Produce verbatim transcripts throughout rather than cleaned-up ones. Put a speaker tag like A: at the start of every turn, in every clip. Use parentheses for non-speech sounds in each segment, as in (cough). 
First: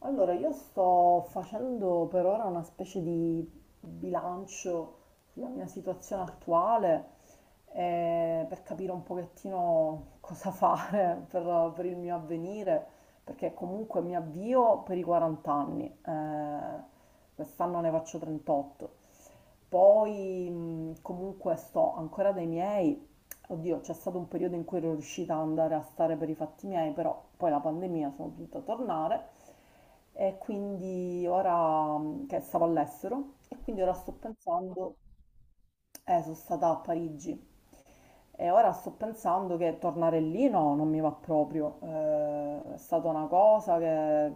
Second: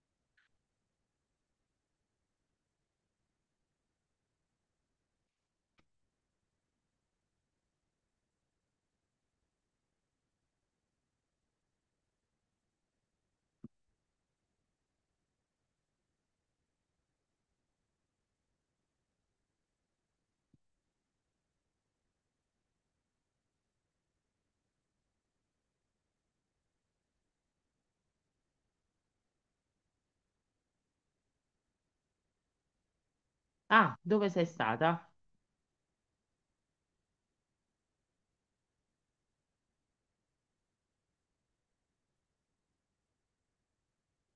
A: Allora, io sto facendo per ora una specie di bilancio sulla mia situazione attuale, eh, per capire un pochettino cosa fare (laughs) per, per il mio avvenire, perché comunque mi avvio per i quaranta anni, eh, quest'anno ne faccio trentotto. Poi mh, comunque sto ancora dai miei. Oddio, c'è stato un periodo in cui ero riuscita ad andare a stare per i fatti miei, però poi la pandemia sono dovuta tornare, e quindi ora mh, che stavo all'estero, e quindi ora
B: Ah,
A: sto
B: dove sei
A: pensando,
B: stata?
A: eh, sono stata a Parigi e ora sto pensando che tornare lì no, non mi va proprio. Eh, è stata una cosa che,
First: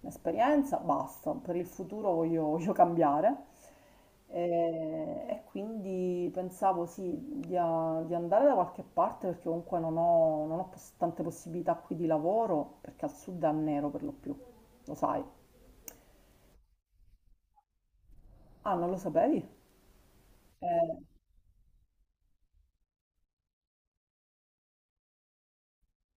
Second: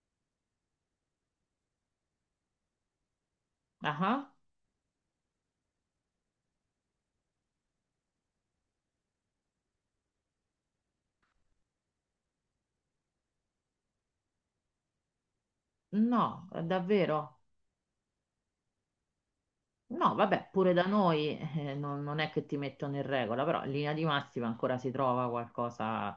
A: un'esperienza, basta. Per il futuro voglio, (laughs) voglio cambiare.
B: Ah,
A: E, e quindi pensavo sì, di, a- di andare da qualche parte perché comunque non ho, non ho pos- tante possibilità qui di lavoro, perché al sud è a nero per lo più, lo sai.
B: no, davvero?
A: Ah, non lo sapevi?
B: No, vabbè, pure da
A: Eh,
B: noi eh, non, non è che ti mettono in regola, però in linea di massima ancora si trova qualcosa.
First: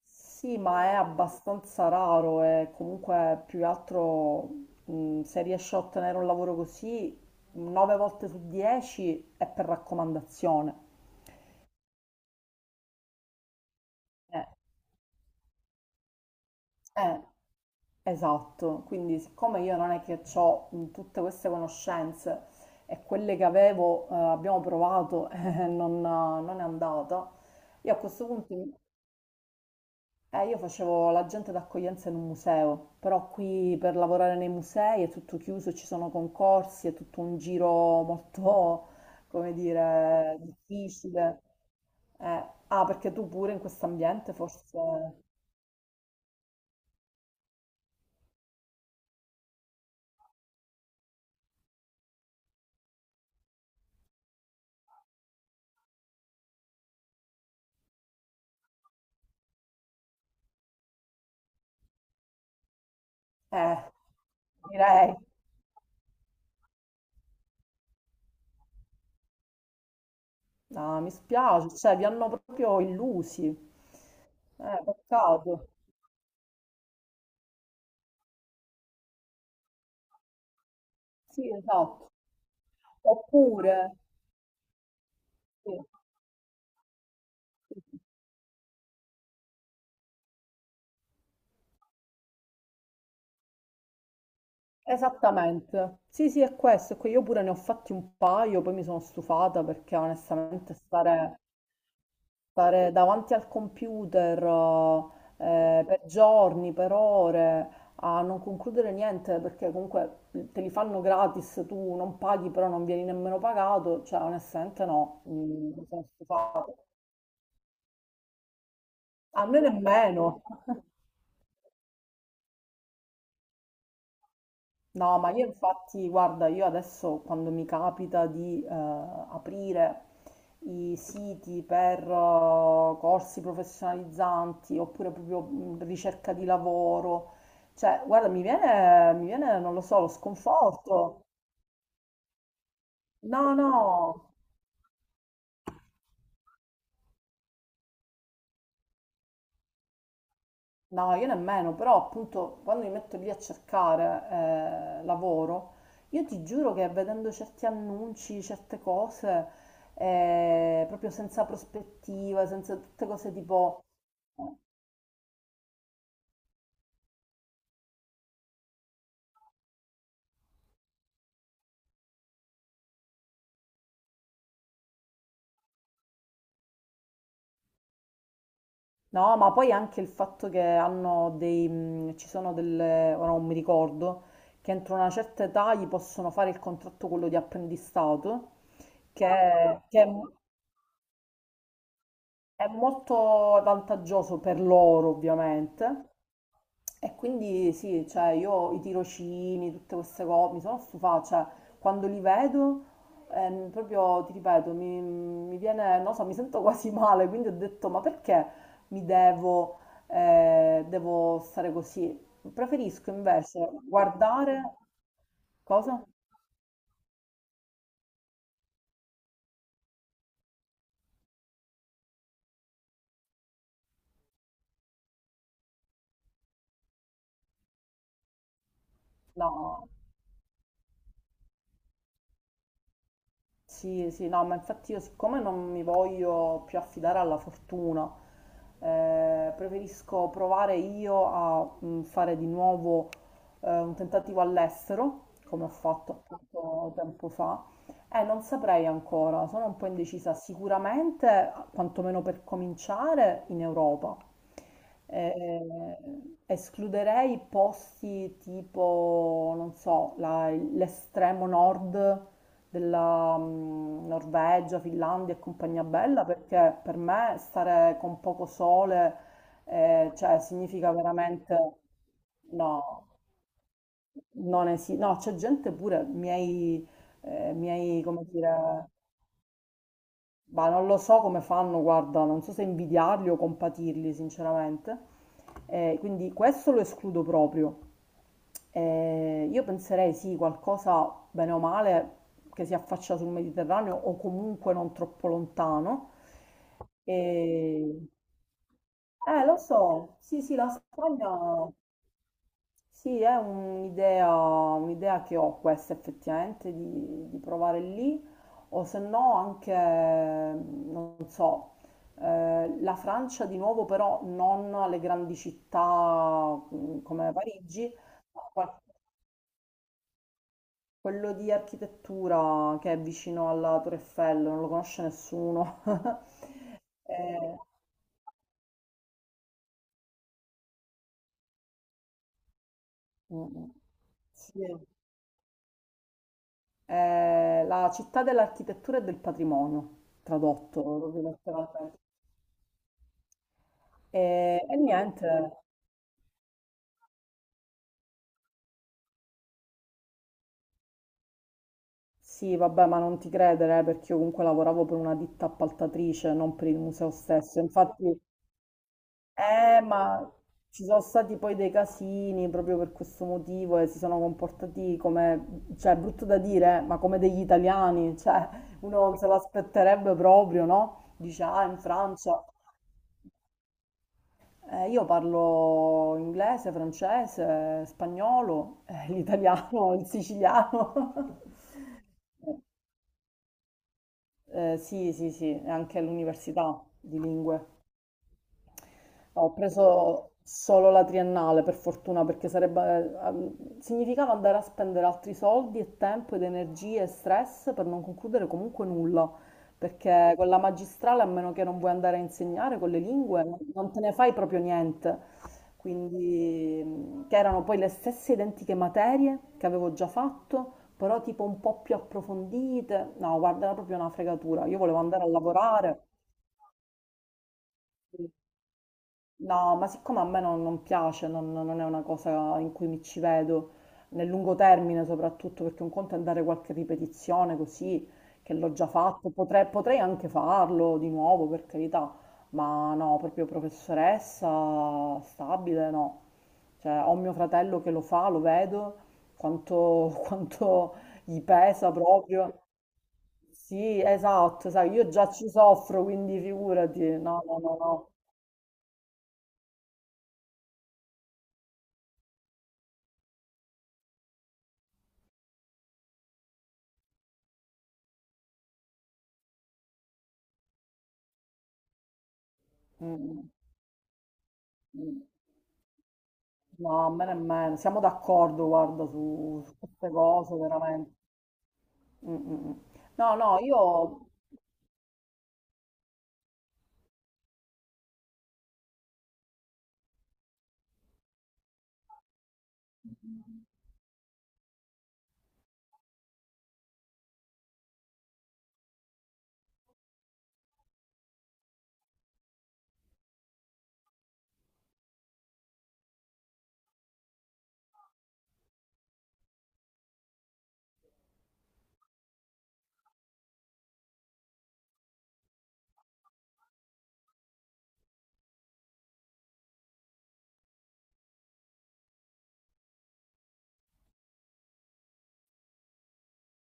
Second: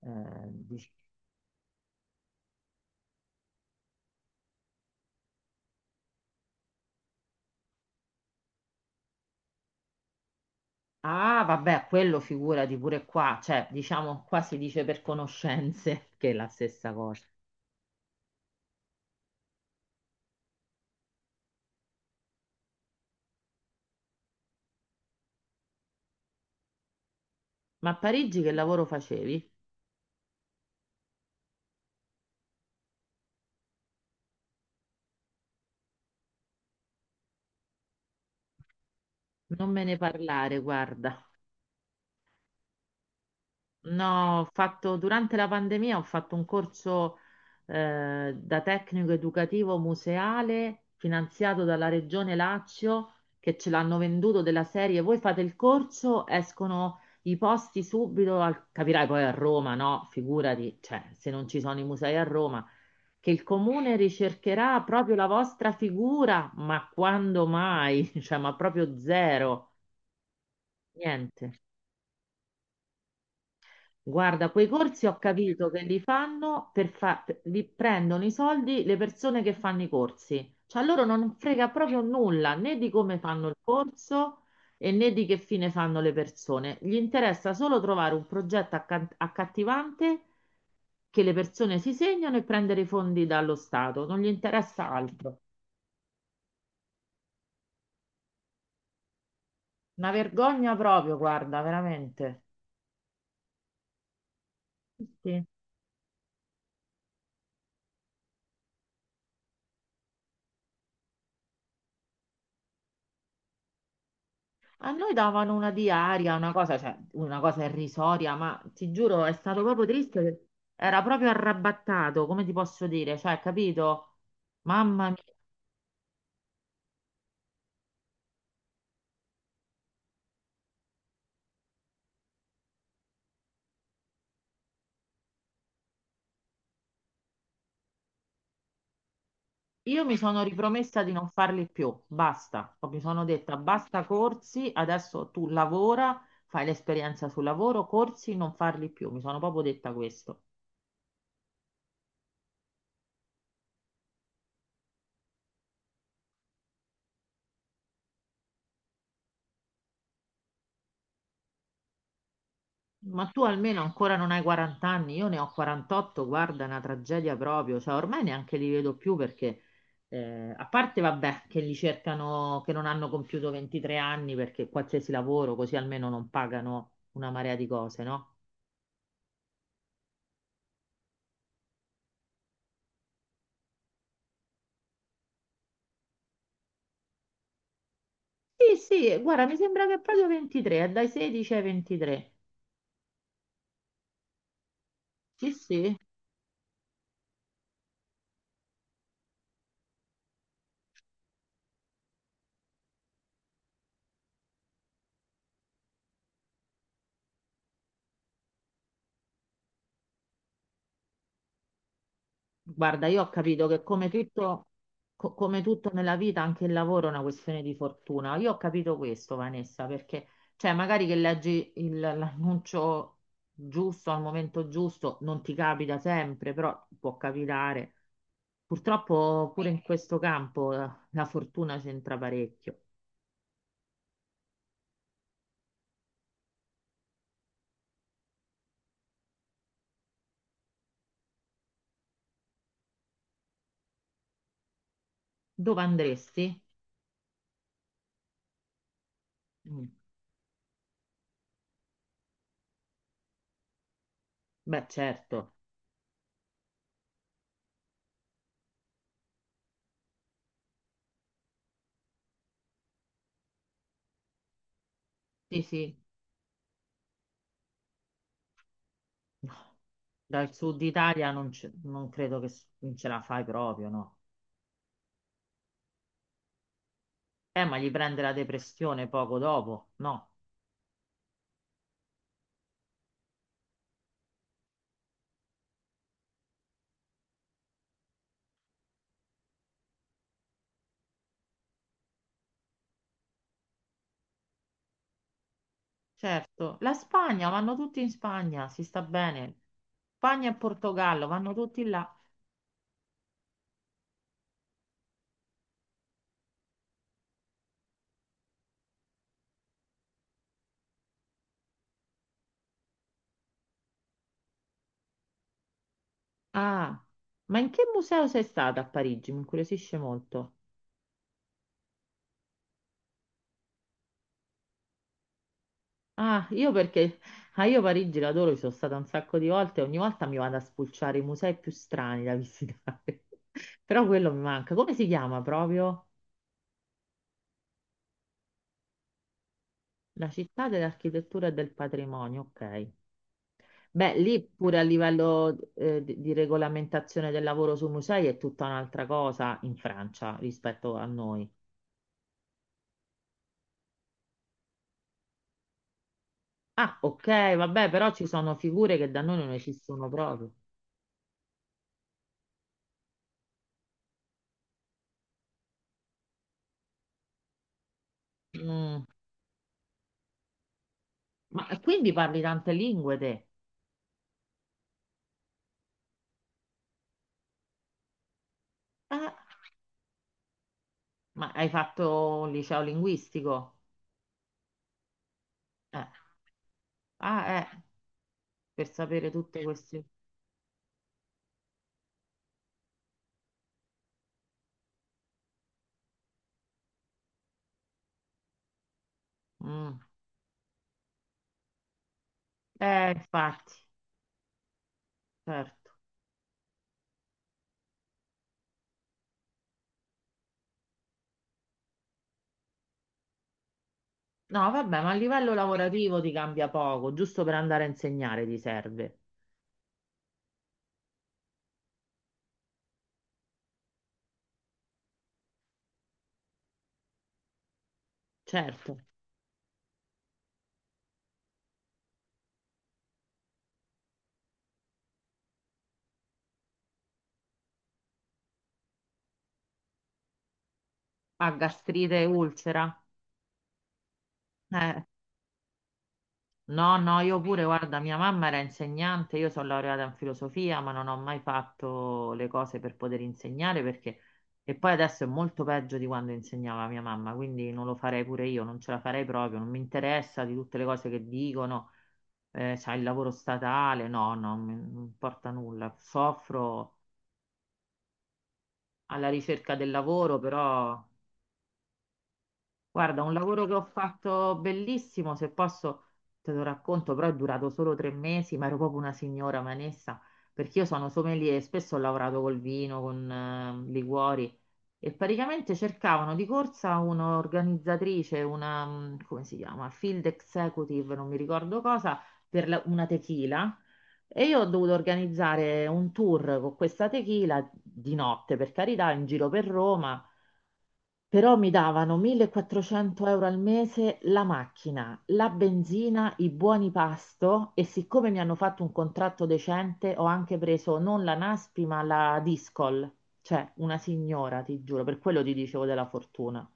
B: eh,
A: Sì, ma
B: dic-
A: è abbastanza raro e comunque più che altro, mh, se riesci a ottenere un lavoro così, nove volte su dieci è per raccomandazione.
B: Ah, vabbè, quello figurati pure qua, cioè diciamo qua
A: Eh,
B: si dice per conoscenze, (laughs) che è la stessa
A: eh,
B: cosa.
A: esatto, quindi siccome io non è che ho tutte queste conoscenze, e quelle che avevo, eh, abbiamo provato (laughs) e non, non è andata,
B: Ma
A: io
B: a
A: a questo
B: Parigi che
A: punto...
B: lavoro facevi?
A: Eh, io facevo l'agente d'accoglienza in un museo, però qui per lavorare nei musei è tutto chiuso, ci sono concorsi, è tutto un giro molto, (laughs) come
B: Non me ne
A: dire,
B: parlare, guarda.
A: difficile. Eh, ah, perché tu pure in questo ambiente
B: No, ho
A: forse...
B: fatto, durante la pandemia ho fatto un corso eh, da tecnico educativo museale finanziato dalla Regione Lazio che ce l'hanno venduto della serie. Voi fate il corso, escono i posti subito, al- capirai poi a Roma, no? Figurati, cioè, se non ci sono i musei a Roma, che il
A: Eh,
B: comune ricercherà proprio
A: direi...
B: la vostra figura, ma quando mai? (laughs) Cioè, ma proprio zero,
A: No, mi
B: niente.
A: spiace, cioè vi hanno proprio illusi.
B: Guarda, quei
A: Eh,
B: corsi ho capito
A: peccato.
B: che li fanno per fa- li prendono i soldi le persone che fanno i corsi. Cioè a loro non
A: Sì,
B: frega proprio
A: esatto.
B: nulla né di come fanno il
A: Oppure...
B: corso e né di che fine
A: sì,
B: fanno le persone. Gli interessa solo
A: sì, sì.
B: trovare un progetto acca- accattivante che le persone si segnano e prendere i fondi dallo Stato. Non gli interessa altro.
A: Esattamente. Sì, sì, è questo. è que- Io pure ne ho fatti un paio, poi mi sono stufata perché
B: Una
A: onestamente
B: vergogna proprio,
A: stare,
B: guarda, veramente.
A: stare davanti al computer
B: Sì.
A: eh, per giorni, per ore, a non concludere niente, perché comunque te li fanno gratis, tu non paghi, però non vieni nemmeno pagato, cioè onestamente
B: A noi
A: no,
B: davano una
A: mm, mi sono
B: diaria, una
A: stufata.
B: cosa, cioè, una cosa irrisoria, ma ti giuro, è
A: A me
B: stato proprio triste.
A: nemmeno.
B: Che Era proprio arrabattato, come ti posso dire? Cioè, capito? Mamma mia,
A: No, ma io infatti, guarda, io adesso quando mi capita di eh, aprire i siti per eh, corsi professionalizzanti, oppure proprio mh, ricerca di lavoro, cioè, guarda, mi viene, mi viene, non lo so,
B: io
A: lo
B: mi sono ripromessa di
A: sconforto.
B: non farli più, basta. Mi sono
A: No,
B: detta, basta
A: no.
B: corsi, adesso tu lavora, fai l'esperienza sul lavoro, corsi, non farli più. Mi sono proprio detta questo.
A: No, io nemmeno, però appunto quando mi metto lì a cercare eh, lavoro, io ti giuro che vedendo certi annunci, certe cose, eh, proprio senza prospettiva, senza tutte
B: Ma
A: cose
B: tu almeno
A: tipo...
B: ancora non hai quaranta anni, io ne ho quarantotto, guarda, è una tragedia proprio, cioè ormai neanche li vedo più perché, eh, a parte vabbè, che li cercano, che non hanno compiuto ventitré anni perché qualsiasi lavoro, così almeno non pagano una marea di cose, no?
A: No, ma poi anche il fatto che hanno dei... mh, ci sono delle... ora non mi ricordo, che entro una certa età gli possono fare il contratto quello di apprendistato,
B: Sì, sì,
A: che,
B: guarda, mi sembra che è
A: che è
B: proprio
A: mo-
B: ventitré, è dai sedici ai ventitré.
A: è molto vantaggioso per loro
B: Sì, sì.
A: ovviamente. E quindi sì, cioè io i tirocini, tutte queste cose, mi sono stufata, cioè quando li vedo, ehm, proprio ti ripeto, mi, mi viene, non so, mi sento (laughs) quasi male, quindi ho detto, ma perché mi devo, eh, devo stare così?
B: Guarda,
A: Preferisco
B: io ho capito
A: invece
B: che come tutto,
A: guardare,
B: co- come tutto
A: cosa?
B: nella vita, anche il lavoro è una questione di fortuna. Io ho capito questo, Vanessa, perché cioè, magari che leggi il- l'annuncio giusto al momento giusto, non ti capita sempre, però può capitare. Purtroppo pure in
A: No.
B: questo campo eh, la fortuna c'entra parecchio.
A: Sì, sì, no, ma infatti io siccome non mi voglio più affidare alla fortuna, eh, preferisco provare io a mm, fare di nuovo eh, un tentativo all'estero, come ho
B: Dove
A: fatto
B: andresti?
A: appunto tempo fa, e non saprei ancora, sono un po'
B: Mm.
A: indecisa, sicuramente, quantomeno per cominciare, in Europa.
B: Beh, certo.
A: Eh, escluderei posti tipo, non so, la- l'estremo nord della mm, Norvegia, Finlandia e
B: Sì,
A: compagnia
B: sì.
A: bella, perché per me stare con poco sole,
B: No,
A: eh, cioè,
B: dal sud
A: significa
B: Italia non, ce-
A: veramente...
B: non credo che s- non ce
A: No,
B: la fai proprio, no.
A: non esiste. No, c'è gente pure, miei, eh,
B: Eh, ma gli
A: miei,
B: prende
A: come
B: la
A: dire,
B: depressione poco dopo, no?
A: ma non lo so come fanno, guarda, non so se invidiarli o compatirli, sinceramente. Eh, quindi questo lo escludo proprio. Eh, io penserei sì, qualcosa bene o male che si affaccia sul Mediterraneo o comunque non troppo lontano.
B: Certo, la Spagna, vanno tutti
A: E-
B: in Spagna, si sta
A: Eh, lo
B: bene.
A: so, sì,
B: Spagna e
A: sì, la
B: Portogallo, vanno
A: Spagna.
B: tutti là.
A: Sì, è un'idea un'idea che ho questa effettivamente di, di provare lì, o se no anche, non so, eh, la Francia di nuovo, però non alle grandi città
B: Ah,
A: mm, come
B: ma in che
A: Parigi,
B: museo
A: ma
B: sei
A: qual-
B: stata a Parigi? Mi incuriosisce molto.
A: quello di architettura che è vicino alla Torre Eiffel, non lo conosce nessuno.
B: Ah,
A: (laughs)
B: io perché,
A: Eh,
B: ah, io Parigi l'adoro, ci sono stata un sacco di volte, ogni volta mi vado a spulciare i musei più strani da visitare.
A: mm, mm.
B: (laughs) Però quello mi
A: sì.
B: manca. Come si chiama proprio?
A: È la città dell'architettura e del patrimonio,
B: La città
A: tradotto proprio
B: dell'architettura e del
A: letteralmente.
B: patrimonio, ok. Beh,
A: E,
B: lì
A: e
B: pure a
A: niente,
B: livello eh, di, di regolamentazione del lavoro sui musei è tutta un'altra cosa in Francia rispetto a noi.
A: sì, vabbè, ma non ti credere, eh, perché io comunque lavoravo per una ditta appaltatrice, non per il
B: Ah,
A: museo
B: ok,
A: stesso.
B: vabbè, però
A: Infatti,
B: ci sono figure che da noi non
A: eh,
B: esistono
A: ma
B: proprio.
A: ci sono stati poi dei casini proprio per questo motivo e si sono comportati come, cioè, è brutto da dire, eh, ma come degli italiani, cioè, uno
B: Mm.
A: non se l'aspetterebbe proprio, no? Dice, ah,
B: Ma
A: in
B: quindi parli
A: Francia.
B: tante lingue te?
A: Eh, io parlo inglese, francese, spagnolo, (laughs) eh,
B: Eh,
A: l'italiano, il siciliano. (laughs)
B: ma hai fatto un liceo linguistico?
A: Eh, sì, sì, sì, e anche
B: Eh,
A: all'università di
B: Ah,
A: lingue.
B: eh, per sapere
A: Ho
B: tutte queste.
A: preso solo la triennale, per fortuna, perché sarebbe, eh, significava andare a spendere altri soldi e tempo ed energie e stress per non concludere comunque nulla,
B: Mm.
A: perché con la magistrale, a meno che non vuoi andare a insegnare con le
B: Eh,
A: lingue, non,
B: infatti,
A: non te ne fai proprio niente.
B: certo.
A: Quindi, mh, che erano poi le stesse identiche materie che avevo già fatto, però tipo un po' più approfondite. No, guarda, era proprio una fregatura.
B: No,
A: Io volevo
B: vabbè, ma a
A: andare a
B: livello
A: lavorare.
B: lavorativo ti cambia poco, giusto per andare a insegnare ti serve.
A: No, ma siccome a me non, non piace, non, non è una cosa in cui mi ci vedo, nel lungo termine soprattutto, perché un conto è andare qualche ripetizione così, che l'ho già
B: Certo.
A: fatto, potrei, potrei anche farlo di nuovo, per carità, ma no, proprio professoressa stabile, no. Cioè, ho mio fratello che lo fa, lo vedo, quanto, (laughs) quanto gli
B: Ah,
A: pesa
B: gastrite e
A: proprio.
B: ulcera?
A: Sì, esatto, sai,
B: Eh,
A: io già ci soffro, quindi
B: no,
A: figurati,
B: no, io
A: no, no,
B: pure,
A: no,
B: guarda,
A: no.
B: mia mamma era insegnante, io sono laureata in filosofia, ma non ho mai fatto le cose per poter insegnare perché. E poi adesso è molto peggio di quando insegnava mia mamma, quindi non lo farei pure io, non ce la farei proprio, non mi interessa di tutte le cose che dicono, eh, c'ha il lavoro
A: Mm,
B: statale, no, no, mi-
A: mm,
B: non
A: mm.
B: importa nulla,
A: No,
B: soffro
A: a me nemmeno, siamo d'accordo, guarda,
B: alla
A: su,
B: ricerca
A: su
B: del
A: queste
B: lavoro,
A: cose,
B: però.
A: veramente. Mm, mm, mm.
B: Guarda,
A: No,
B: un
A: no,
B: lavoro che ho
A: io...
B: fatto bellissimo, se posso te lo racconto, però è durato solo tre mesi, ma ero proprio una signora manessa, perché io sono sommelier e spesso ho lavorato col vino, con eh, liquori e praticamente cercavano di corsa un'organizzatrice, una, mm, come si chiama, field executive, non mi ricordo cosa, per la- una tequila. E io ho dovuto organizzare un tour con questa tequila di notte, per carità, in giro per Roma. Però mi davano millequattrocento euro al mese la macchina, la benzina, i buoni pasto e siccome mi hanno fatto un contratto decente ho anche preso non la Naspi ma la Discol, cioè una signora, ti giuro, per quello ti dicevo della fortuna.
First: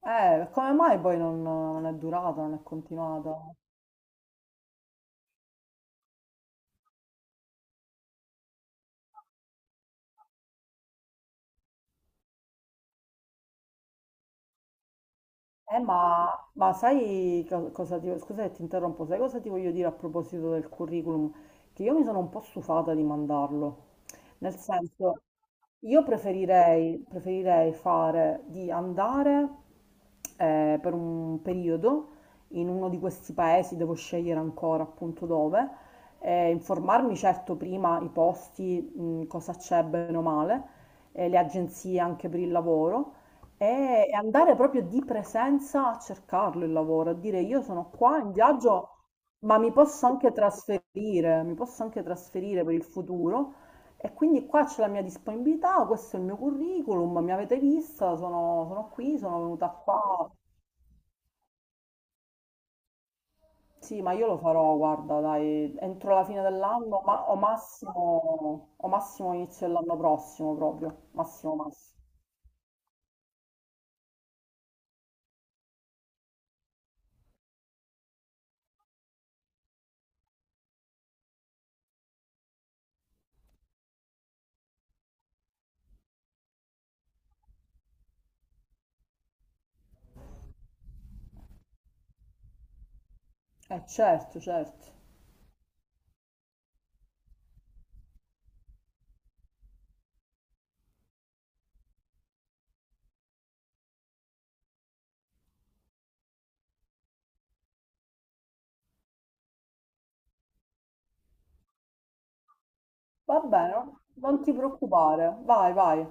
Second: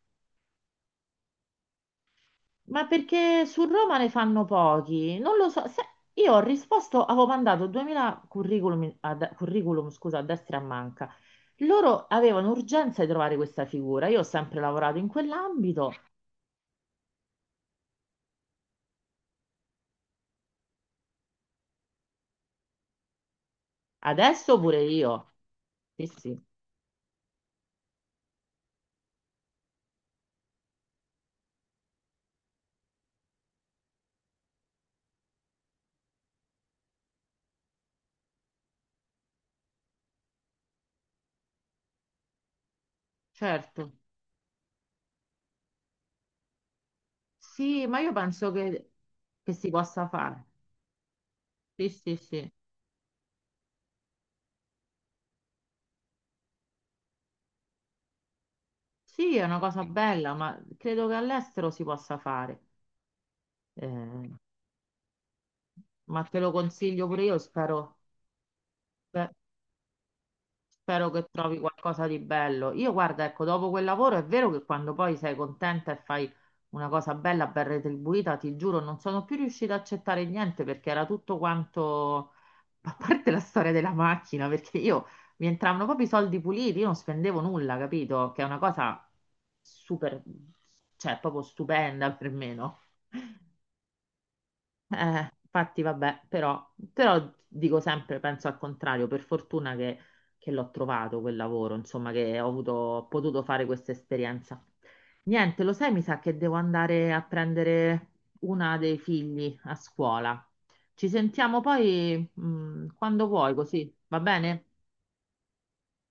A: Eh, come mai poi non, non è durata, non è
B: Ma perché
A: continuata?
B: su Roma ne fanno pochi? Non lo so. se- Io ho risposto, avevo mandato duemila curriculum, a, de- curriculum, scusa, a destra e a manca. Loro avevano urgenza di trovare questa figura. Io ho sempre lavorato in
A: Eh,
B: quell'ambito.
A: ma, ma sai co- cosa ti, scusa se ti interrompo, sai cosa ti voglio dire a proposito del curriculum? Che io mi sono un po' stufata di mandarlo. Nel
B: Adesso pure
A: senso,
B: io.
A: io
B: Sì, sì,
A: preferirei, preferirei fare di andare eh, per un periodo in uno di questi paesi, devo scegliere ancora appunto dove, eh, informarmi certo prima i posti, mh, cosa c'è bene o male, eh, le agenzie anche per il lavoro
B: certo.
A: e e andare proprio di presenza a cercarlo il lavoro, a dire io
B: Sì,
A: sono
B: ma io
A: qua in
B: penso che,
A: viaggio,
B: che
A: ma
B: si
A: mi posso
B: possa
A: anche
B: fare.
A: trasferire, mi posso
B: Sì,
A: anche
B: sì, sì.
A: trasferire per il futuro. E quindi qua c'è la mia disponibilità, questo è il mio curriculum, mi avete vista, sono, sono qui,
B: Sì,
A: sono
B: è una
A: venuta
B: cosa
A: qua.
B: bella, ma credo che all'estero si possa fare.
A: Sì, ma io
B: Eh,
A: lo farò, guarda, dai, entro
B: ma
A: la
B: te
A: fine
B: lo
A: dell'anno,
B: consiglio pure
A: ma o
B: io, spero,
A: massimo, o
B: spe-
A: massimo inizio dell'anno prossimo proprio,
B: spero che
A: massimo
B: trovi
A: massimo.
B: qualcosa di bello. Io guarda, ecco, dopo quel lavoro è vero che quando poi sei contenta e fai una cosa bella, ben retribuita, ti giuro, non sono più riuscita a accettare niente perché era tutto quanto a parte la storia della macchina, perché io mi entravano proprio i soldi puliti, io non spendevo nulla, capito? Che è una cosa super, cioè proprio stupenda per me, no?
A: Eh certo, certo.
B: Eh, infatti, vabbè, però, però dico sempre, penso al contrario, per fortuna che, che, l'ho trovato quel lavoro, insomma, che ho avuto, ho potuto fare questa esperienza. Niente, lo sai, mi sa che devo andare a prendere una dei figli a scuola. Ci sentiamo poi, mh, quando
A: Va
B: vuoi, così
A: bene,
B: va
A: non ti
B: bene?
A: preoccupare, vai, vai.